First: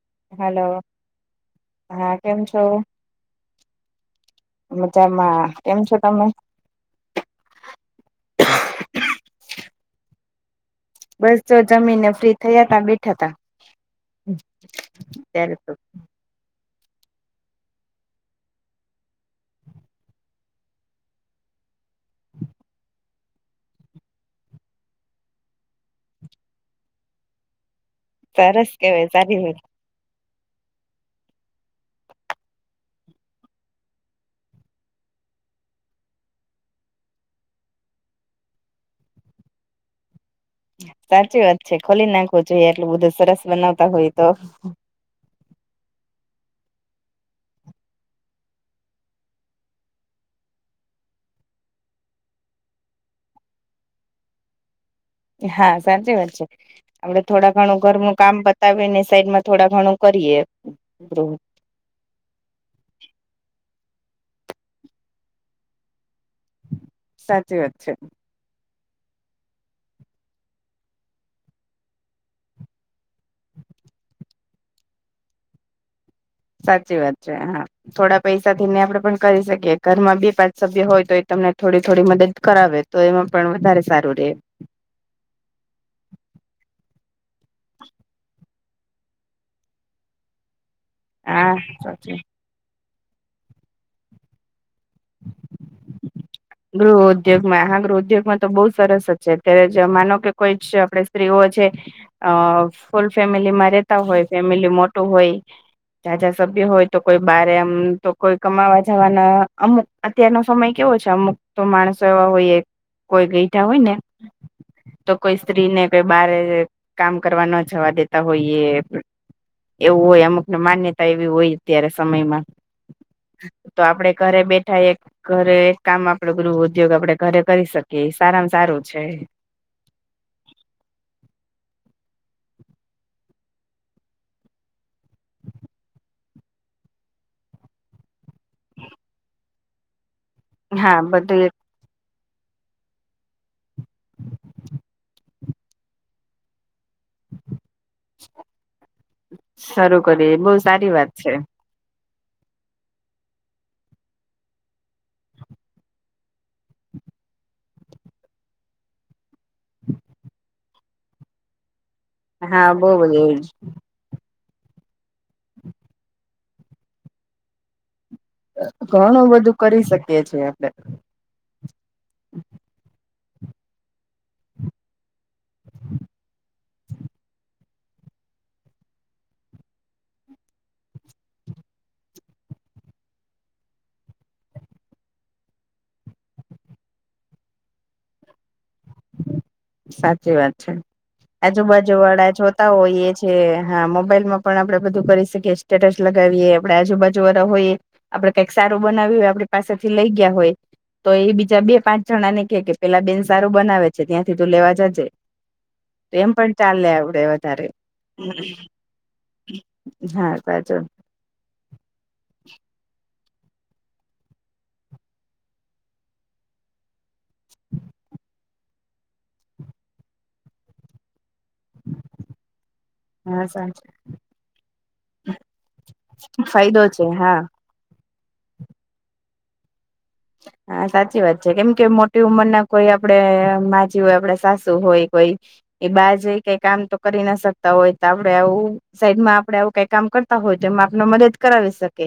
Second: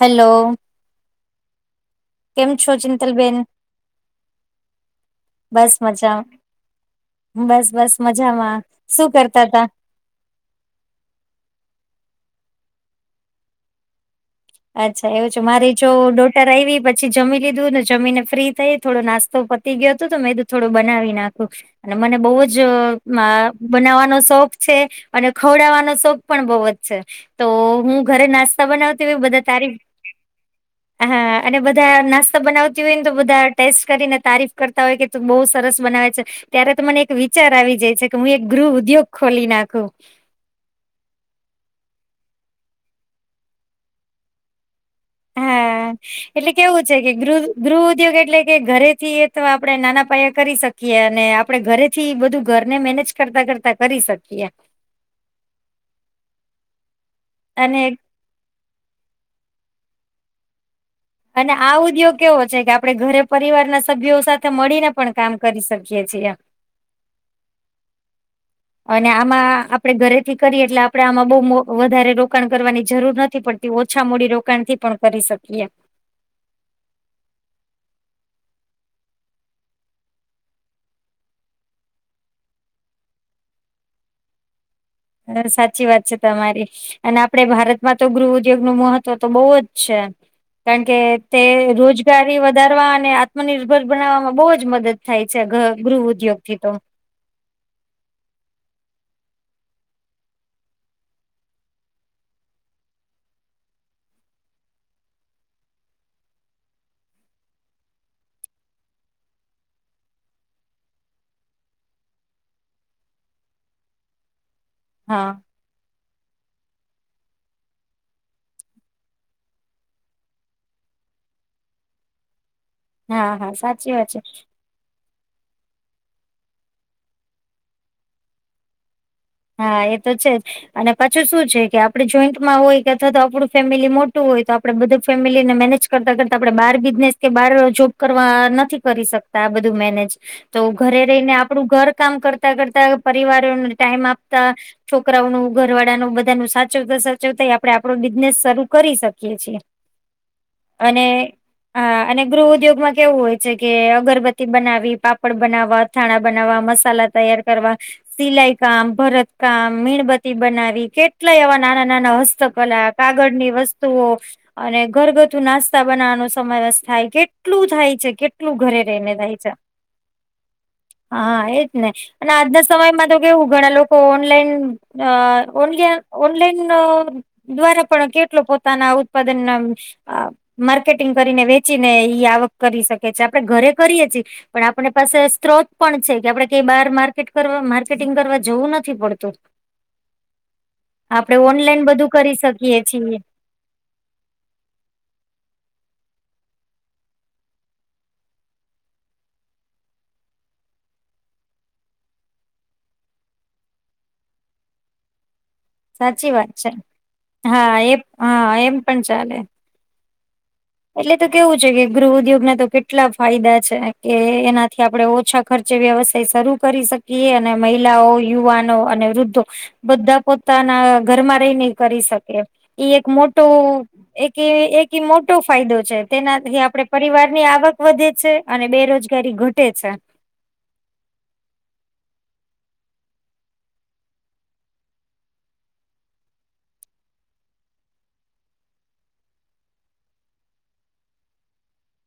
Hello hello કેમ છો ચિંતલ બેેન મજામાં બસ કેમ છો મજા તમે બસ બસ મજામાં શું કરતા તા બસસો જમી ને જો ફ્રી થયા તા બેઠા તા અચ્છા એવું છે ત્યારે તો મારી જો આવી પછી જમી લીધું ને જમીને ફ્રી થઈ થોડો નાસ્તો પતી ગયો હતો તો મેંધું થોડું બનાવી નાખું અને મને બહુ જ બનાવવાનો શોખ છે અને ખવડાવવાનો શોખ પણ બહુ જ છે તો હું ઘરે સરસ નાસ્તા કેવાય બનાવતીવી સારી બધા વાત [inaudible] હા અને બધા નાસ્તા બનાવતી હોય ને તો બધા ટેસ્ટ કરીને તારીફ કરતા હોય કે ત બહુ સરસ બનાવે છે ત્યારે તો મને એક વિચાર આવી જાય છે કે હું એક ગૃહ ઉદ્યોગ ખોલી નાખું સાચી વાત છે ખોલી નાખવું જોઈએ એટલું બધું સરસ બનાવતા હોય તો હા એટલે કેવું છે કે ગૃહ ગૃહ ઉદ્યોગ એટલે કે ઘરેથી અથવા આપડે નાના પાયા કરી શકીએ શકીએ અને આપડે ઘરેથી બધું ઘરને મેનેજ કરતા કરતા કરી શકીએ હા સાચી વાત છે આપડે થોડા અને ઘણું ઘરનું કામ બતાવી ને સાઈડમાં થોડા ઘણું કરીએ અને આ ઉદ્યોગ કેવો છે કે આપડણે ઘરે પરિવાર ના સભ્યો સાથે મળીને પણ કામ કરી શકીએ છીએ સાચી વાત છે અને આમાં આપડે ઘરેથી કરીએ એટલે આપડણે આમાં બહ વધારે રોકાણ કરવાની જરૂર નથી પડતી ઓછા મૂડી રોકાણ થી પણ કરી શકીએ સાચી વાત છે હા થોડા પૈસા થી ને આપડે પણ કરી શકીએ ઘરમાં બે પાંચ સભ્ય હોય તો એ તમને થોડી થોડી મદદ કરાવે તો એમાં પણ વધારે સારું રહેે એમ હ સાચી વાત છે તમારી અને આપડે ભારતમાં તો ગૃહ ઉદ્યોગ નું મહત્વ તો બહુ જ છે કારણ કે તે હા સાચી રોજગારી વધ વધાર અને આત્મનિર્ભર બનાવામાં બહુ જ મદદ થાય છે ગૃહ ઉદ્યોગ થી તો ગૃહ ઉદ્યોગમાં હ ગૃહ ઉદ્યોગમાં તો બહુ સરસ જ છે અત્યારે માનો કે કોઈ આપડ સ્ત્રીઓ છે અ ફૂલ ફેમિલી માં રેતા હોય ફેમિલી મોટું હોય જાજા સભ્ય હોય તો કોઈ બારે એમ તો કોઈ કમાવા જવાના અમ અત્યારનો સમય કેવો છે અમુક તો માણસો એવા હોય કોઈ ગયઠા હોય ને તો હા કોઈ સ્ત્રીને કે બારે કામ કરવા ન જવા દેતા હોઈએ. એવું હોય અમુકને માન્યતા એવી હોય અત્યારે સમયમાં હા હા તો સાચી વાત છે. આપડે ઘરે બેઠ એક ઘરે એક કામ આપડે ગૃહ ઉદ્યોગ આપડે ઘરે કરી શકીએ સારામાં સારું છે હા એ તો છે જ અને પાછું શું છે કે આપે જોઈન્ટમાં હોય કે અથવા તો આપણું ફેમિલી મોટું હોય તો આપણેે બધા ફેમિલીને મેનેજ કરતા કરતાં આપડણે બાર બિઝનેસ કે બાર જોબ કરવા નથી કરી શકતા આ બધું મેનેજ તો હા ઘરે રહીને બધું આપણું ઘર કામ કરતા કરતા પરિવારોને ટાઈમ આપ તા છોકરાઓનું ઘર વાળાનું બધા નું સાચવતા સાચવ જો ત‌ઈ આપડે આપડો બિઝનેસ શરૂ કરી શકીએ છીએ એક શરૂ કરીએ બહુ સારી અને વાત છે હ અને ગૃહ ઉદ્યોગમાં કેવું હોય છે કે અગરબત્તી બનાવી પાપડ બનાવવા અથાણા બનાવવા મસાલા તૈયાર કરવા સિલાઈ કામ ભરત કામ મીણબત્તી બનાવી કેટલા એવા નાના નાના હ હા હસ્તકલા બહુ કાગળ બધું ની વસ્તુઓ અને ઘરગથ્થુ નાસ્તા બનાવવાનો સમાવેશ થાય કેટલું થાય છે કે ઘણું બધું કરી શકીએ છે આપડે હા એજ ને અને આજના સમયમાં તો કેવું ઘણા લોકો તો ઓનલાઈન અ ઓન ઓનલાઈન દ્વારા પણ કેટલો પોતાના ઉત્પાદન ના. અ માર્કેટિંગ કરીને વેચી ને ઈ આવક કરી શકે છે આપડે ઘરે કરીએ છીએ. પણ આપણે પાસે સ્ત્રોત પણ છે કે આપડે કઈ બહાર માર્કેટ કરવા માર્કેટિંગ કરવા જોવું નથી. પછી પડતો સાચી વાત છે ઓનલાઈન આજુબાજુ બધું કરી વડાા જોતા શકીએ હોય એ છીએ છે. હા મોબાઈલ માં પણ આપડે બધું કરી શકીએ સ્ટેટસ લગાવીએ આપે આજુબાજુ વાળા હોઈએ. આપડે કઈક સારું બનાવી્યું હોય આપડી પાસેથી લઈ ગયા હોય. તો એ બીજા બે પાંચ જણા ને કે કે પેલા બેન સારું બનાવે છે ત્યાંથી તું લેવા જાજે. એમ સાચી વાત પણ છે ચાલે આવડે વધારે્ હા એ હા એમ પણ ચાલે હા ક તો એટલે તો કેવું છે કે ગૃહ ઉદ્યોગ ના તો કેટલા ફાયદા છે કે એનાથી આપડે ઓછા ખર્ચે વ્યવસાય શરૂ કરી શકે અને મહિલાઓ યુવાનો અને વૃદ્ધો બધા પોતાના ઘરમાં રહીને કરી શકે ઈ એક હા સાચો મોટું એક એક મોટ ફાયદો છે તેનાથી ફાયદો આપડે છે પરિવાર હા ની આવક વધે છે અને બેરોજગારી ઘટે છે. હા સાચી વાત છે કેમ કે મોટી ઉંમર ના કોઈ આપડે માજી હોય આપડે સાસુ હોય કોઈ એ બહાર જઈ કઈ કામ તો કરી ના શકતા હોય તો આપડે આવું સાઈડમાં આપડે આવું કઈ કામ કરતા હોય તેમા આપને મદદ કરાવી શકે.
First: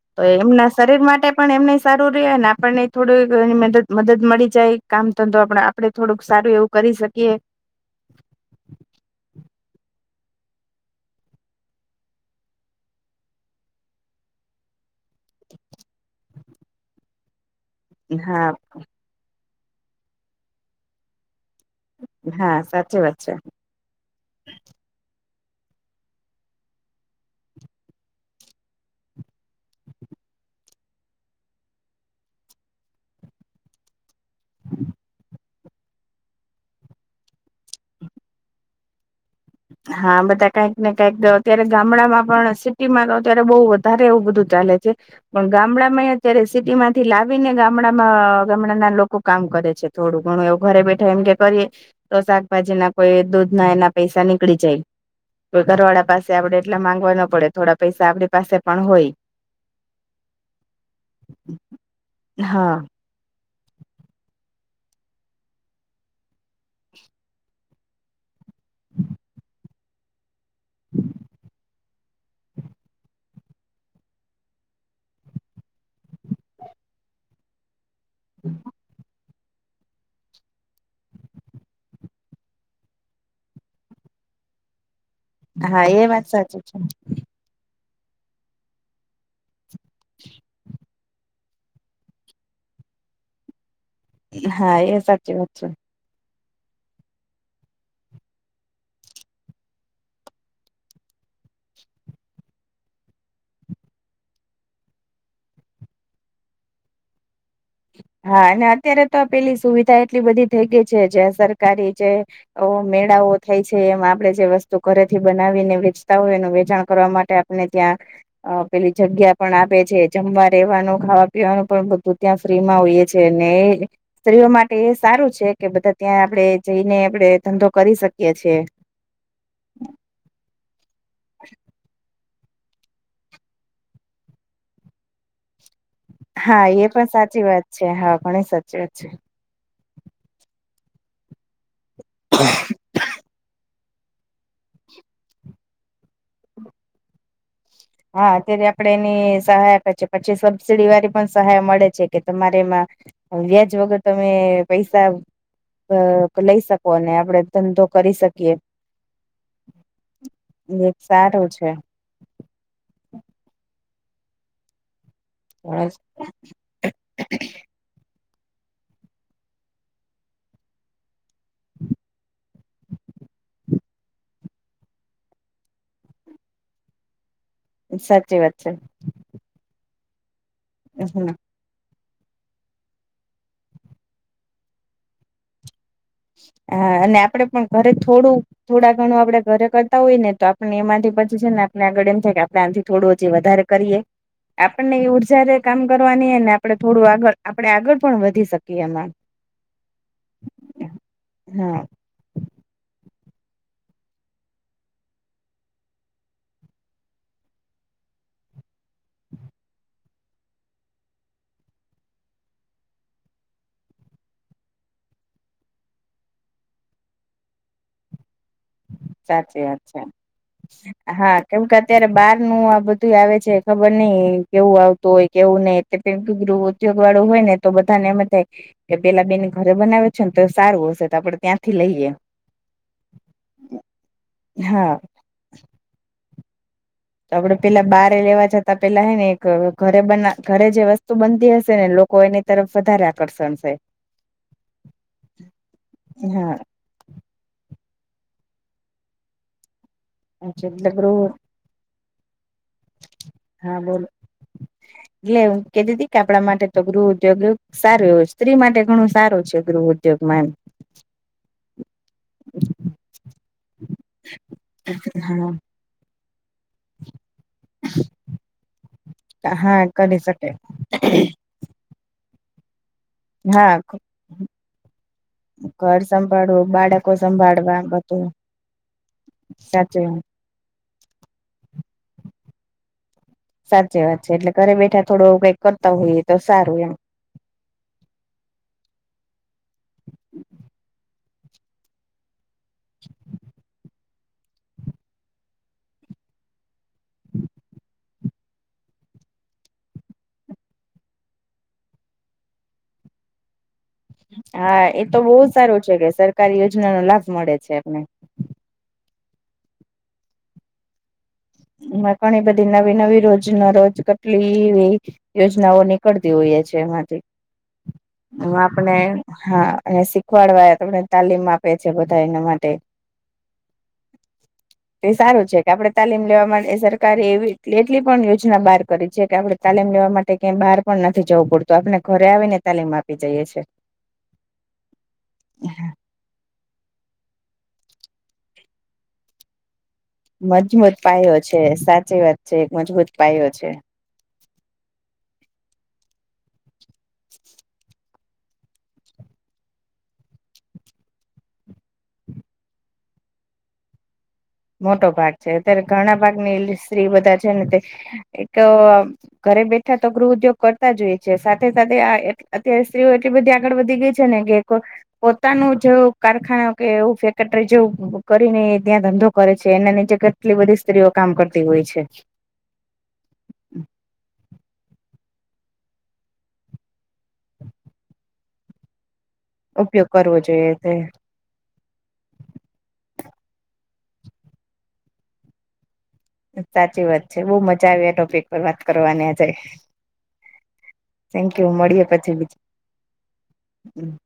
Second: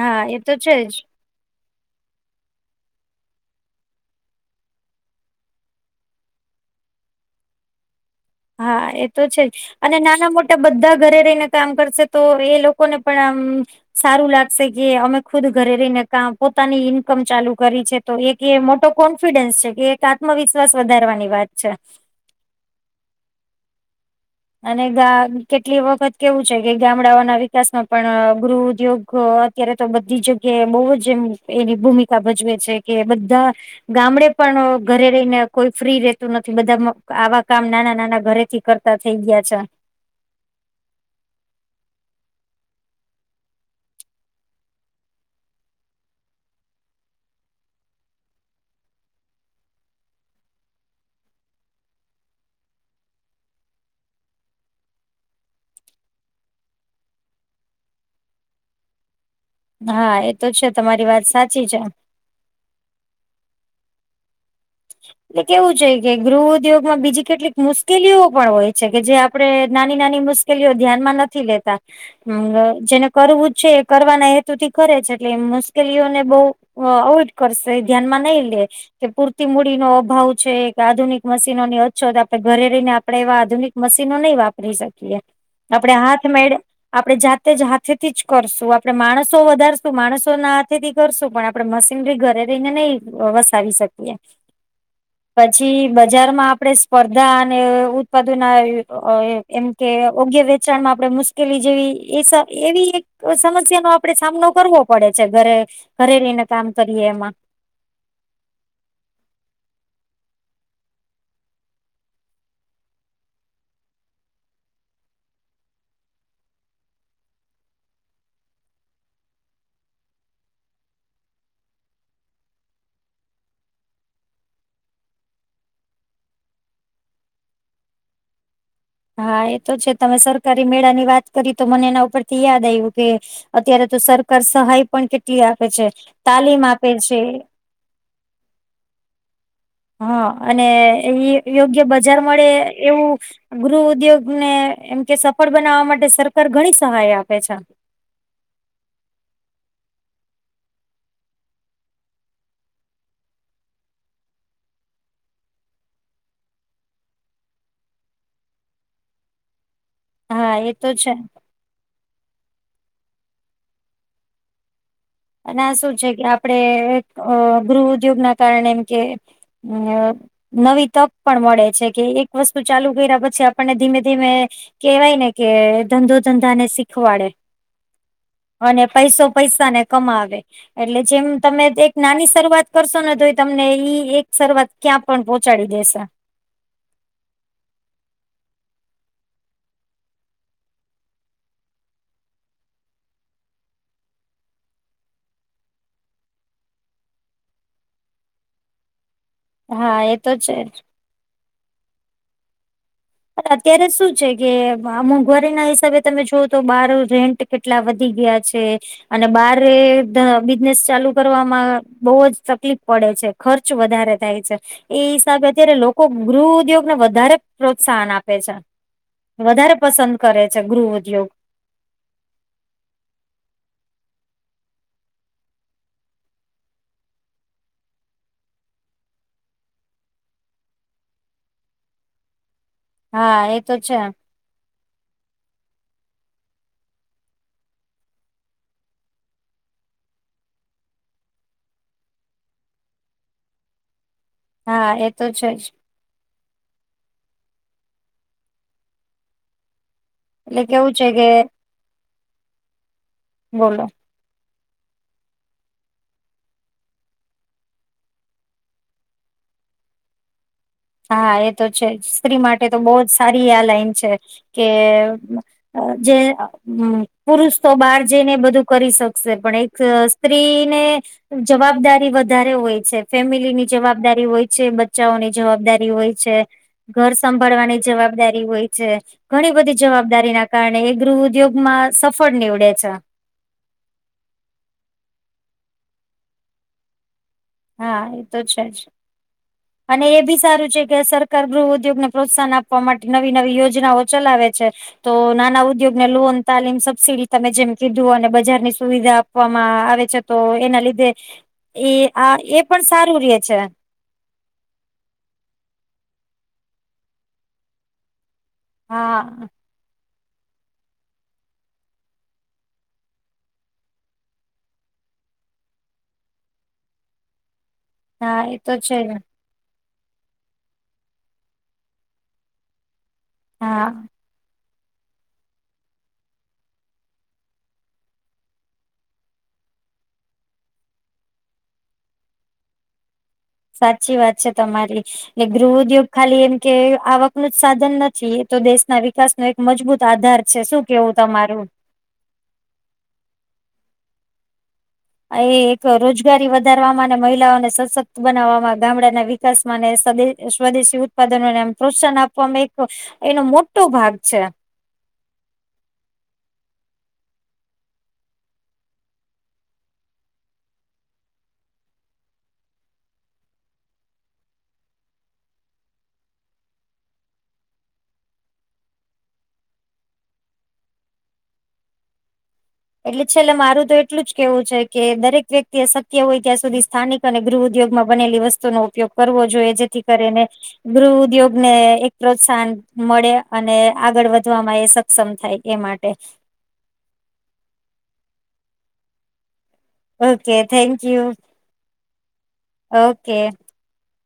હા તો એ એમના છે જ શરીર માટે પણ એમને. સારું રહે ને આપણને થોડુંક એ મદદ મદદ મળી જાય કામ ધંધો આપ આપણે થોડુંક સારું એવું. કરી શકીએ હા એ તો છે જ અને નાના મોટા બધા ઘરે રહીને કામ કરશે તો એ લોકોને પણ આમ સારું લાગશે કે અમે ખુદ ઘરે રહીને કામ પો પોતાની ઇન્કમ ચાલુ કરી છે તો એક એ હા મોટો કોન્ફિડન્સ છે કે એક આત્મવિશ્વાસ વધારવાની વાત છે. હા સાચી વાત છે. અને ગા કેટલી વખત કેવું છે કે ગામડાઓના વિકાસમાં પણ ગૃહ ઉદ્યોગ અત્યારે તો બધી જગ્યાએ બહુ જ એમ એની ભૂમિકા ભજવે છે કે બધા ગામડે પણ ઘરે રહીને કોઈ ફ્રી રેતું નથી બધા આવા કામ નાના નાના ઘરેથી કરતા થઈ ગયા છે. હા બધા કઈક ને કઈક અત્યારે ગામડામાં પણ સિટીમાં તો અત્યારે બહુ વધારે એવું બધું ચાલે છે. પણ ગામડા માં અત્યારે સિટી માંથી લાવી ને ગામડામાં ગામડાના લોકો કામ કરે છે. થોડું ઘણું એવું ઘરે બેઠા એમ કે કરીએ તો શાકભાજી ના કોઈ દૂધ ના એના પૈસા ની નિકળી જાય તો ઘરવાળા પાસે આપડે એટલા માંગવા ના પડે થોડા પૈસા આપડી પાસે પણ હોય. હા એ તો છે તમારી વાત સાચી છે. હા [inaudible] એટલે કેવું છે કે ગૃહ ઉદ્યોગમાં બીજી કેટલીક મુશ્કેલીઓ પણ હોય છે, કે જે આપડે નાની નાની મુશ કેલીઓ ધ્યાનમાં નથી લેતા હ જેને કરવું જ છે, એ કરવાના હેતુ થી કરે છે, એટલે એમ મુશ્કેલીઓને બોવ આવુજ કરશે ધ્યાનમાં નઈ લે કે પૂર તી મૂડીનો અભાવ છે, એક આધુનિક મશીનોની અછત આપણે ઘરે રેયને આપણે એવા આધુનિક મશીનો નહીં વાપ પરી શકીએ હા આપણે એ વાત હાથ મેળ સાચી છે આપણે જાત તે જ હાથેથી જ કરશું આપણે માણસો વધારશું માણસો ના હાથેથી કરશું પણ આપડે મશીનરી ઘરે રેયને નઈ વસાવી શકીએ હા એ તો પછી. બજારમાં આપણે સ્પર્ધા અને ઉત્પાદના એમ કે યોગ્ય વેચાણમાં આપણે મુશ કેલી જેવી એ સ એવી એક સમસ્યાનો આપડે સામનો કરવો પડે છે, ઘરે ઘરે રેયને કામ કરીએ એમાં હા અને અત્યારે તો પેલી સુવિધા એટલી બધી થઈ ગઈ છે, જે સરકારી જે મેળાઓ થાય છે, એમાં આપડે જે વસ્તુ ઘરેથી બનાવીને વેચતા હોય એનું વેચાણ કરવા માટે અને ત્યાં અ પેલી જગ્યા પણ આપે છે, જમવા રહેેવાનું ખાવા પીવાનું પણ બધું ત્યાં ફ્રીમાં હોઈએ છે ને સ્ત્રીઓ માટે એ સારું છે, કે બધા ત્યાં આપણેે જઈને આપણે ધંધો કરી શકીએ છે. હા એ તો છે, તમે સરકારી મેળાની વાત કરી તો મને એના ઉપરથી યાદ આવ્યું કે અત્યારે તો સરકાર સહાય પણ કેટલી આપે છે, તાલીમ હા એ આપે પણ છે. સાચી વાત છે, હા ઘણી સાચ વાત છે. હા અને યો યોગ્ય બજાર મળે એવું ગૃહ ઉદ્યોગ ને એમ કે સફળ બનાવવા માટે સરકાર ઘણી સહાય આપે છે. હા અત્યારે આપડે એની સહાય આપે છે, પછી સબસીડી વાળી પણ સહાય મળે છે કે તમારે એમાં હ વ્યાજ વગર તમે પૈસા અ લઈ શકો અને આપડે ધંધો કરી શકીએ હા એતો એ છે. સારું છે. [inaudible] અને આ શું છે કે આપણે અ ગૃહ ઉદ્યોગ ના કારણે એમ કે અ નવી તક પણ મળે છે, કે એક વસ્તુ ચાલુ કર્યા પછી આપણને ધીમે ધીમે કેવાય ને કે ધંધો ધંધા ને શીખવાડે સાચી વાત છે અને પૈસો પૈસાને કમાવે એટલે જેમ તમે નાની શરૂઆત કરશો ને તો એ તમને ઈ એક શરૂઆત ક્યાં પણ પહોંચાડી દેશે હ અને આપડે પણ ઘરે થોડું થોડા ઘણું આપડે ઘરે કરતા હોય ને તો આપણે એમાંથી પછી છે, ને આપણે આગળ એમ થાય કે આપણે આનથી થોડું હજી વધારે કરીએ. આપણને એ ઉર્જા રે કામ કરવાની એ ને આપણે થોડું આગળ આપણેે આગળ પણ વધી શકીએ એમાં હા એ તો છે. હા. અત્યારે શું છે કે મોંઘવારી ના હિસાબે તમે જોઓ તો બાર રેન્ટ કેટલા વધી ગયા છે. અને બાર એ ધ બિઝનેસ ચાલુ કરવામાં બોવ જ તકલીફ પડે છે. ખર્ચ વધારે થાય છે એ હિસાબે અત્યારે લોકો ગૃહ ઉદ્યોગ ના વધારે, પ્રત્સાહન આપે છે. સાચી વધારે વાત છે પસંદ કરે છે ગૃહ ઉદ્યોગ. હા કેમ કે અત્યારે બાર નું આ બધું આવે છે, ખબર નહિ કેવું આવતું હોય કેવું નહિ, [unintelligible] ગૃહ ઉદ્યોગ વાળું હોય ને તો બધાને એમ થાય કે પેલા બેને ઘરે બનાવે છે ને તો એ સારું હશે તો આપડે ત્યાંથી લઈએ હા એ તો છે. હા. આપડે પેલા બારે લેવા જતાં પેલા હે ને એક ઘરે બના ઘરે જે વસ્તુ બનતી હશે ને લો કોઈની તરફ વધારે આકર્ષણ છે. હા એ તો છે જ હા એટલે કેવું છે કે? હા બોલો [inaudible] એટલે કેતી હતી કે આપણા માટે તો ગૃહ ઉદ્યોગ સારું એવ સ્ત્રી માટે ઘણું સારું છે ગૃહ ઉદ્યોગ. ઉ્યોગમાંમ [inaudible] હા એ તો છે સ્ત્રી માટે તો બહ જ સારી આ લાઈન છે કે એમ હા અ જે હમ પુરુષ તો બહાર જઈને બધું કરી શકશે પણ એક હા કરી શકે સ્ત્રીને જવાબદારી વધારે હોય છે ફેમિલી ની હા જવાબદારી હોય છે બચ્ચાઓની જવાબદારી ઘર સંભાળવું ઘર બાળકો સંભળવાની સંભાળવા બધું જવાબદારી હોય છે ઘણી બધી સાચી જવાબદારી એના કારણે એ ગૃહ ઉદ્યોગમાં સફળ નીવડે છે. સાચી વાત છે એટલે ઘરે બેઠા થોડુક કઈક કરતા હોઈએ તો સારું એમ. હા એ તો છે જ અને એ બી સારું છે કે, સરકાર ગૃહ ઉદ્યોગને પ્રોત્સાહન આપવા માટે નવી નવી યોજનાઓ ચલાવે છે. તો નાના ઉદ્યોગ ને લોન, તાલીમ, સબસીિડી તમે જેમ કેધુ એમ જુઓ અને બજારની સુવિધા આપવામાં આવે છે તો એના લીધે એ આ એ પણ સારું રે છે. હા એ તો બહુ સારું છે કે સરકારી યોજના નો લાભ મળે છે આપને હા માં ઘણી બધી નવી નવી રોજ ન રોજ કટલીવી યોજનાઓ નીકળતી હોઈએ છે એમાંથી હા હ એ તો આપણે છે ને હા અને શીખવાડવા તોને તાલીમ આપે છે બધા એના માટે, હા એ સારું છે કે આપડે તાલીમ લેવા માટે સરકારે એવી એટલી પણ યોજના બહાર કરી છે, કે આપણે તાલીમ લેવા માટે ક્યાંય બહાર પણ નથી જવું પડતું. તો આપને ઘરે આવીને તાલીમ આપી જઈએ છે. સાચી વાત છે તમારી ગૃહ ઉદ્યોગ ખાલી એમ કે આવક ન જ સાધન નથી એ તો દેશના વિકાસ વિકાસ નો એક મજબૂત આધાર છે. શું મજબૂત કેવું પાયો છે તમારું? સાચી વાત જે એક મજબૂત પાયો છે. આ એ એક રોજગારી વધારવામાં અને મહિલાઓને સશક્ત બનાવવામાં ગામડાના વિકાસમાંને સ્વદેશી ઉત્પાદનોને પ્રોત્સાહન આપવામાં એક એનો મોટો ભાગ છે. મોટો ભાગ છે અત્યારે ઘણા ભાગની સ્ત્રી બધા છે ને તે એક ઘરે બેઠા તો ગૃહ ઉદ્યોગ કરતા જ હોએ છે. સાથે સાથે અત્યારે સ્ત્રીઓ એટલી બધી આગળ વધી ગઈ છે. છે ને કોઈ [unintelligible] પોતાનું જે કારખાના કે એવું ફેક્ટરી જે કરીને ત્યાં ધંધો કરે છે એના નીચે કેટલી બધી સ્ત્રીઓ કામ કરતી હોય છે. એટલે છેલ્લે મારું તો એટલું જ કેવું છે કે દરેક વ્યક્તિ અશક્ય હોય ત્યાં સુધી સ્થાનિક અને ગૃહ ઉદ્યોગમાં બનેલી વસ્તુ નો ઉપયોગ કરવો જોઈએ જેથી ઉપયોગ કરવો કરીને જોઈએ તે ગૃહ ઉદ્યોગ ને એક પ્રોત્સાહન મળ્યા અને આગળ વધવામાં એ સક્ષમ થાય એ માટે. સાચી વાત છે બઉ મજા આવી આ ટોપિક પર વાત કરવાની આજે. ઓકે થેન્ક યુ કેવું મળીએ પછી બીજું ઓકે હમ